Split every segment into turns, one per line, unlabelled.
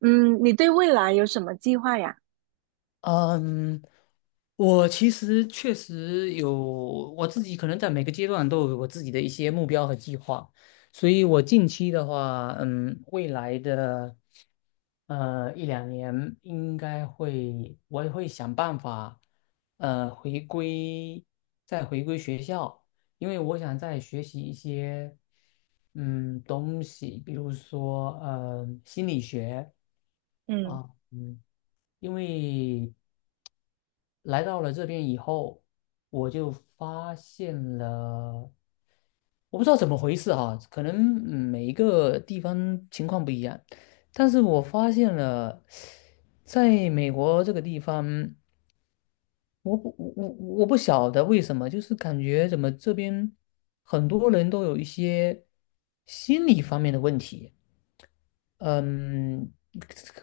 嗯，你对未来有什么计划呀？
嗯，我其实确实有我自己，可能在每个阶段都有我自己的一些目标和计划，所以我近期的话，未来的一两年应该会，我也会想办法，回归，再回归学校，因为我想再学习一些东西，比如说心理学
嗯
啊，嗯，因为。来到了这边以后，我就发现了，我不知道怎么回事哈、可能每一个地方情况不一样，但是我发现了，在美国这个地方，我不我我我不晓得为什么，就是感觉怎么这边很多人都有一些心理方面的问题，嗯，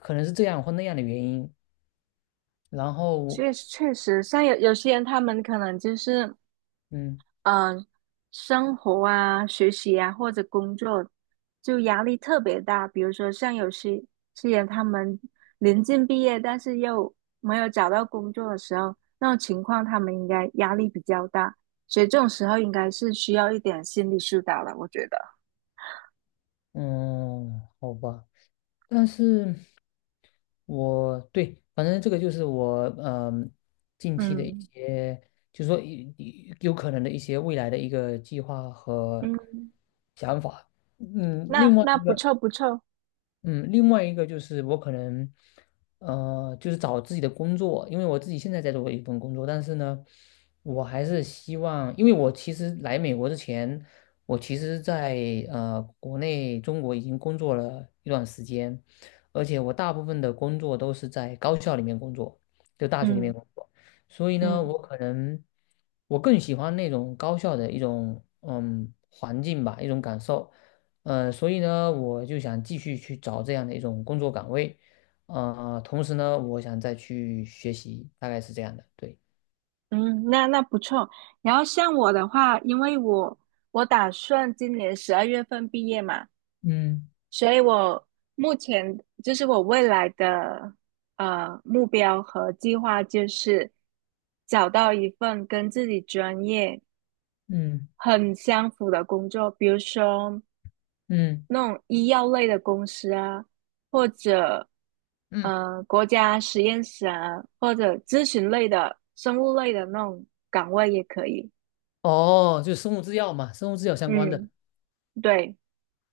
可能是这样或那样的原因，然后
确确实，像有些人，他们可能就是，
嗯
嗯、呃生活啊、学习啊或者工作，就压力特别大。比如说，像有些人，他们临近毕业，但是又没有找到工作的时候，那种情况，他们应该压力比较大，所以这种时候应该是需要一点心理疏导了，我觉得。
嗯，好吧。但是，我对，反正这个就是我近期的一
嗯
些，就是说有可能的一些未来的一个计划和
嗯，
想法。
那
另外
那
一
不
个。
错不错。
嗯，另外一个就是我可能，就是找自己的工作，因为我自己现在在做一份工作，但是呢，我还是希望，因为我其实来美国之前，我其实在国内中国已经工作了一段时间，而且我大部分的工作都是在高校里面工作，就大学里面
嗯
工作，所以呢，我
嗯，
可能我更喜欢那种高校的一种环境吧，一种感受。所以呢，我就想继续去找这样的一种工作岗位，啊，同时呢，我想再去学习，大概是这样的，对，
嗯，那那不错。然后像我的话，因为我打算今年十二月份毕业嘛，
嗯
所以我目前就是我未来的目标和计划就是找到一份跟自己专业
嗯
很相符的工作，比如说
嗯
那种医药类的公司啊，或者
嗯，
国家实验室啊，或者咨询类的、生物类的那种岗位也可以。
哦，就生物制药嘛，生物制药相关的，
嗯。对，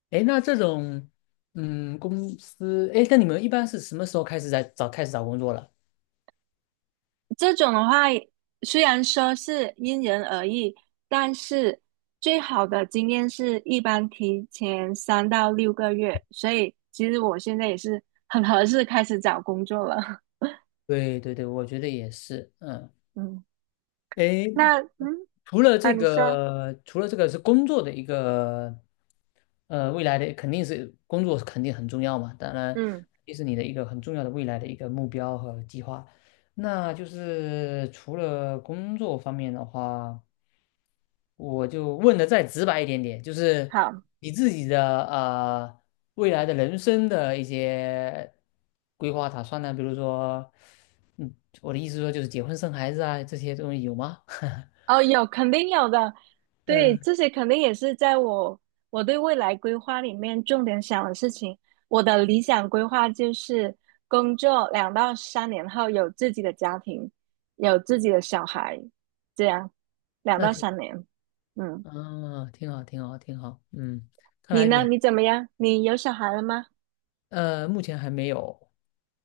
哎，那这种，公司，哎，那你们一般是什么时候开始找工作了？
这种的话，虽然说是因人而异，但是最好的经验是一般提前三到六个月。所以其实我现在也是很合适开始找工作了。
对对对，我觉得也是，嗯。
嗯，
诶，
那啊，你说，
除了这个是工作的一个，未来的肯定是工作肯定很重要嘛，当然
嗯，
也是你的一个很重要的未来的一个目标和计划。那就是除了工作方面的话，我就问的再直白一点点，就是
好。
你自己的未来的人生的一些规划打算呢，比如说，嗯，我的意思说就是结婚生孩子啊这些东西有吗？
哦，有，肯定有的。对，
嗯，
这些肯定也是在我对未来规划里面重点想的事情。我的理想规划就是工作两到三年后有自己的家庭，有自己的小孩，这样两
那
到
挺
三年。嗯，
挺好，挺好，挺好。嗯，看
你
来你
呢？
还
你怎么样？你有小孩了吗？
目前还没有，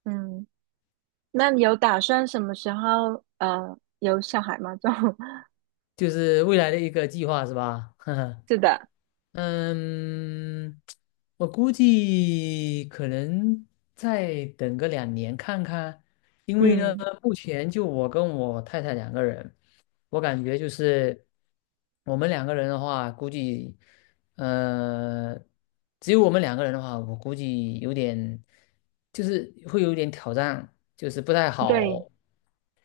嗯，那你有打算什么时候有小孩吗？这种
就是未来的一个计划是吧？呵呵。
是的，
嗯，我估计可能再等个两年看看，因为呢，
嗯，
目前就我跟我太太两个人，我感觉就是我们两个人的话，估计呃，只有我们两个人的话，我估计就是会有点挑战，就是不太
对，
好，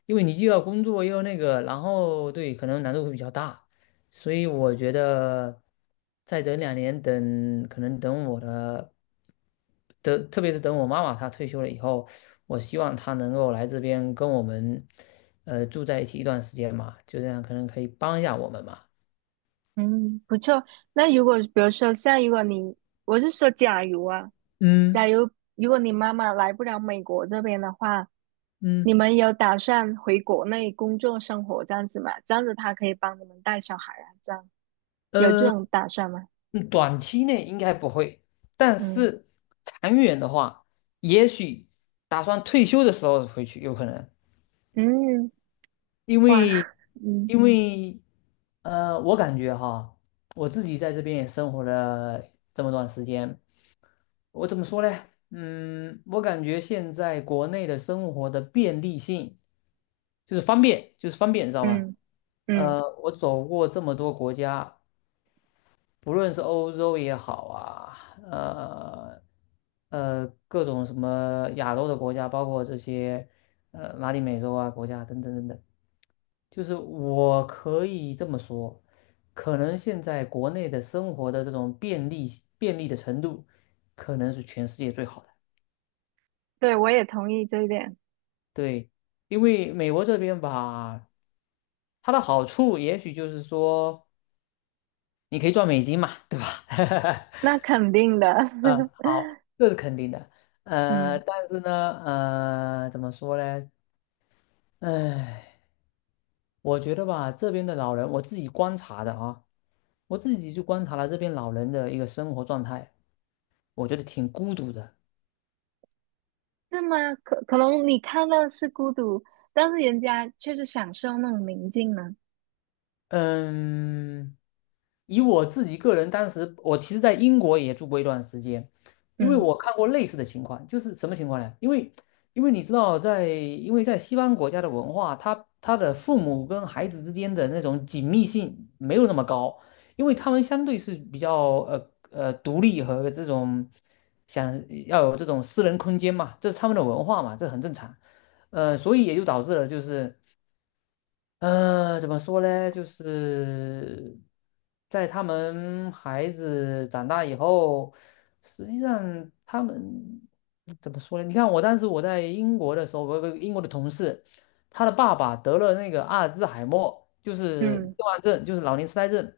因为你既要工作又要那个，然后对，可能难度会比较大。所以我觉得再等两年，等特别是等我妈妈她退休了以后，我希望她能够来这边跟我们，住在一起一段时间嘛，就这样可能可以帮一下我们嘛。
嗯，不错。那如果比如说像如果你，我是说假如啊，假
嗯
如如果你妈妈来不了美国这边的话，你
嗯
们有打算回国内工作生活这样子吗？这样子她可以帮你们带小孩啊，这样有这
呃，
种打算吗？
嗯短期内应该不会，但
嗯
是长远的话，也许打算退休的时候回去有可能。
嗯，
因
哇，
为
嗯
因为我感觉哈，我自己在这边也生活了这么段时间，我怎么说呢？嗯，我感觉现在国内的生活的便利性就是方便，就是方便，你知道吧？
嗯嗯，
我走过这么多国家，不论是欧洲也好啊，呃各种什么亚洲的国家，包括这些拉丁美洲啊国家等等等等。就是我可以这么说，可能现在国内的生活的这种便利的程度，可能是全世界最好的。
对，我也同意这一点，
对，因为美国这边吧，它的好处也许就是说，你可以赚美金嘛，对吧？
那肯定的，
嗯，好，这是肯定的。
嗯。
但是呢，怎么说呢？哎，我觉得吧，这边的老人，我自己观察的啊，我自己就观察了这边老人的一个生活状态，我觉得挺孤独的。
是吗？可能你看到是孤独，但是人家却是享受那种宁静呢。
嗯，以我自己个人，当时我其实在英国也住过一段时间，因为
嗯
我看过类似的情况，就是什么情况呢？因为你知道在，因为在西方国家的文化，他的父母跟孩子之间的那种紧密性没有那么高，因为他们相对是比较独立和这种想要有这种私人空间嘛，这是他们的文化嘛，这很正常。所以也就导致了就是。怎么说呢？就是在他们孩子长大以后，实际上他们怎么说呢？你看，我当时我在英国的时候，我有个英国的同事，他的爸爸得了那个阿尔兹海默，就是痴
嗯，
呆症，就是老年痴呆症。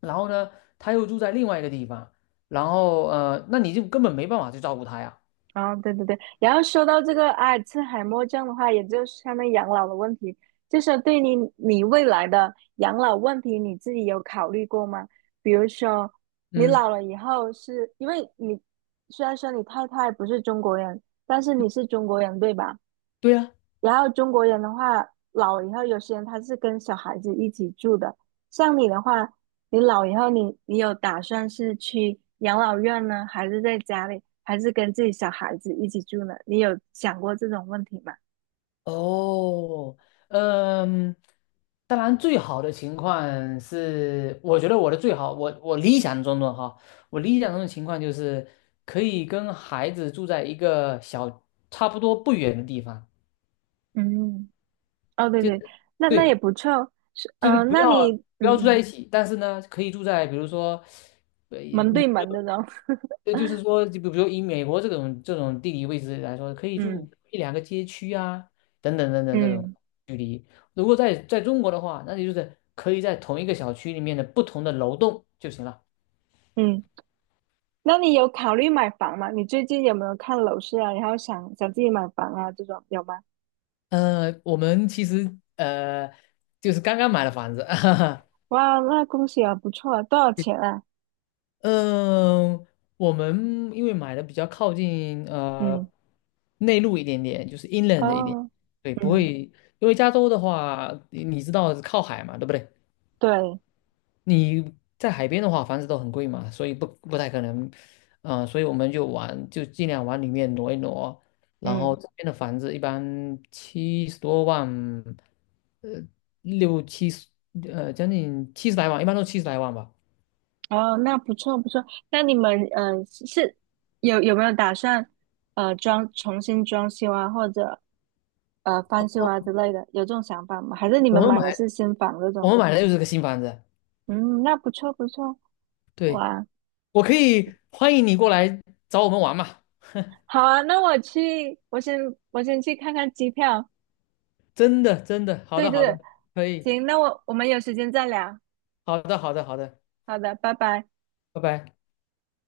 然后呢，他又住在另外一个地方，然后那你就根本没办法去照顾他呀。
哦，对对对。然后说到这个阿尔茨海默症的话，也就是相当于养老的问题，就是对你未来的养老问题，你自己有考虑过吗？比如说，你
嗯，
老了以后是，因为你虽然说你太太不是中国人，但是你是中国人，对吧？
对呀、
然后中国人的话，老了以后，有些人他是跟小孩子一起住的。像你的话，你老以后你，你有打算是去养老院呢，还是在家里，还是跟自己小孩子一起住呢？你有想过这种问题吗？
哦，嗯，当然最好的情况是，我觉得我的最好，我理想中的哈，我理想中的情况就是可以跟孩子住在一个差不多不远的地方，
嗯，哦，对
就
对，
是
那那也
对，
不错。是，
就是
嗯、那你，
不要住
嗯
在一
嗯，
起，但是呢，可以住在比如说，呃，
门
你
对
比如
门的呢？
就是说，就比如以美国这种地理位置来说，可以
嗯
住一两个街区啊，等等等等这种。
嗯
如果在中国的话，那你就是可以在同一个小区里面的不同的楼栋就行了。
嗯。那你有考虑买房吗？你最近有没有看楼市啊？然后想想自己买房啊，这种有吗？
我们其实就是刚刚买了房子，
哇，那恭喜啊，不错啊，多少钱啊？
嗯、我们因为买的比较靠近
嗯，
内陆一点点，就是 inland 一点，
哦，
对，不
嗯，
会，因为加州的话，你知道靠海嘛，对不对？
对，
你在海边的话，房子都很贵嘛，所以不太可能，所以我们就尽量往里面挪一挪。然后
嗯，
这边的房子一般70多万，呃，六七十，将近七十来万，一般都七十来万吧。
哦，那不错不错。那你们是有没有打算重新装修啊，或者翻修啊
哦，
之类的？有这种想法吗？还是你们
我们
买的
买，
是新房这
我
种？
们买的又是个新房子。
嗯，那不错不错，
对，
哇，
我可以欢迎你过来找我们玩嘛，
好啊，那我去，我先去看看机票，
真的真的，好
对
的
对
好的，
对，
可以，
行，那我们有时间再聊。
好的好的好的，
好的，拜拜。
拜拜。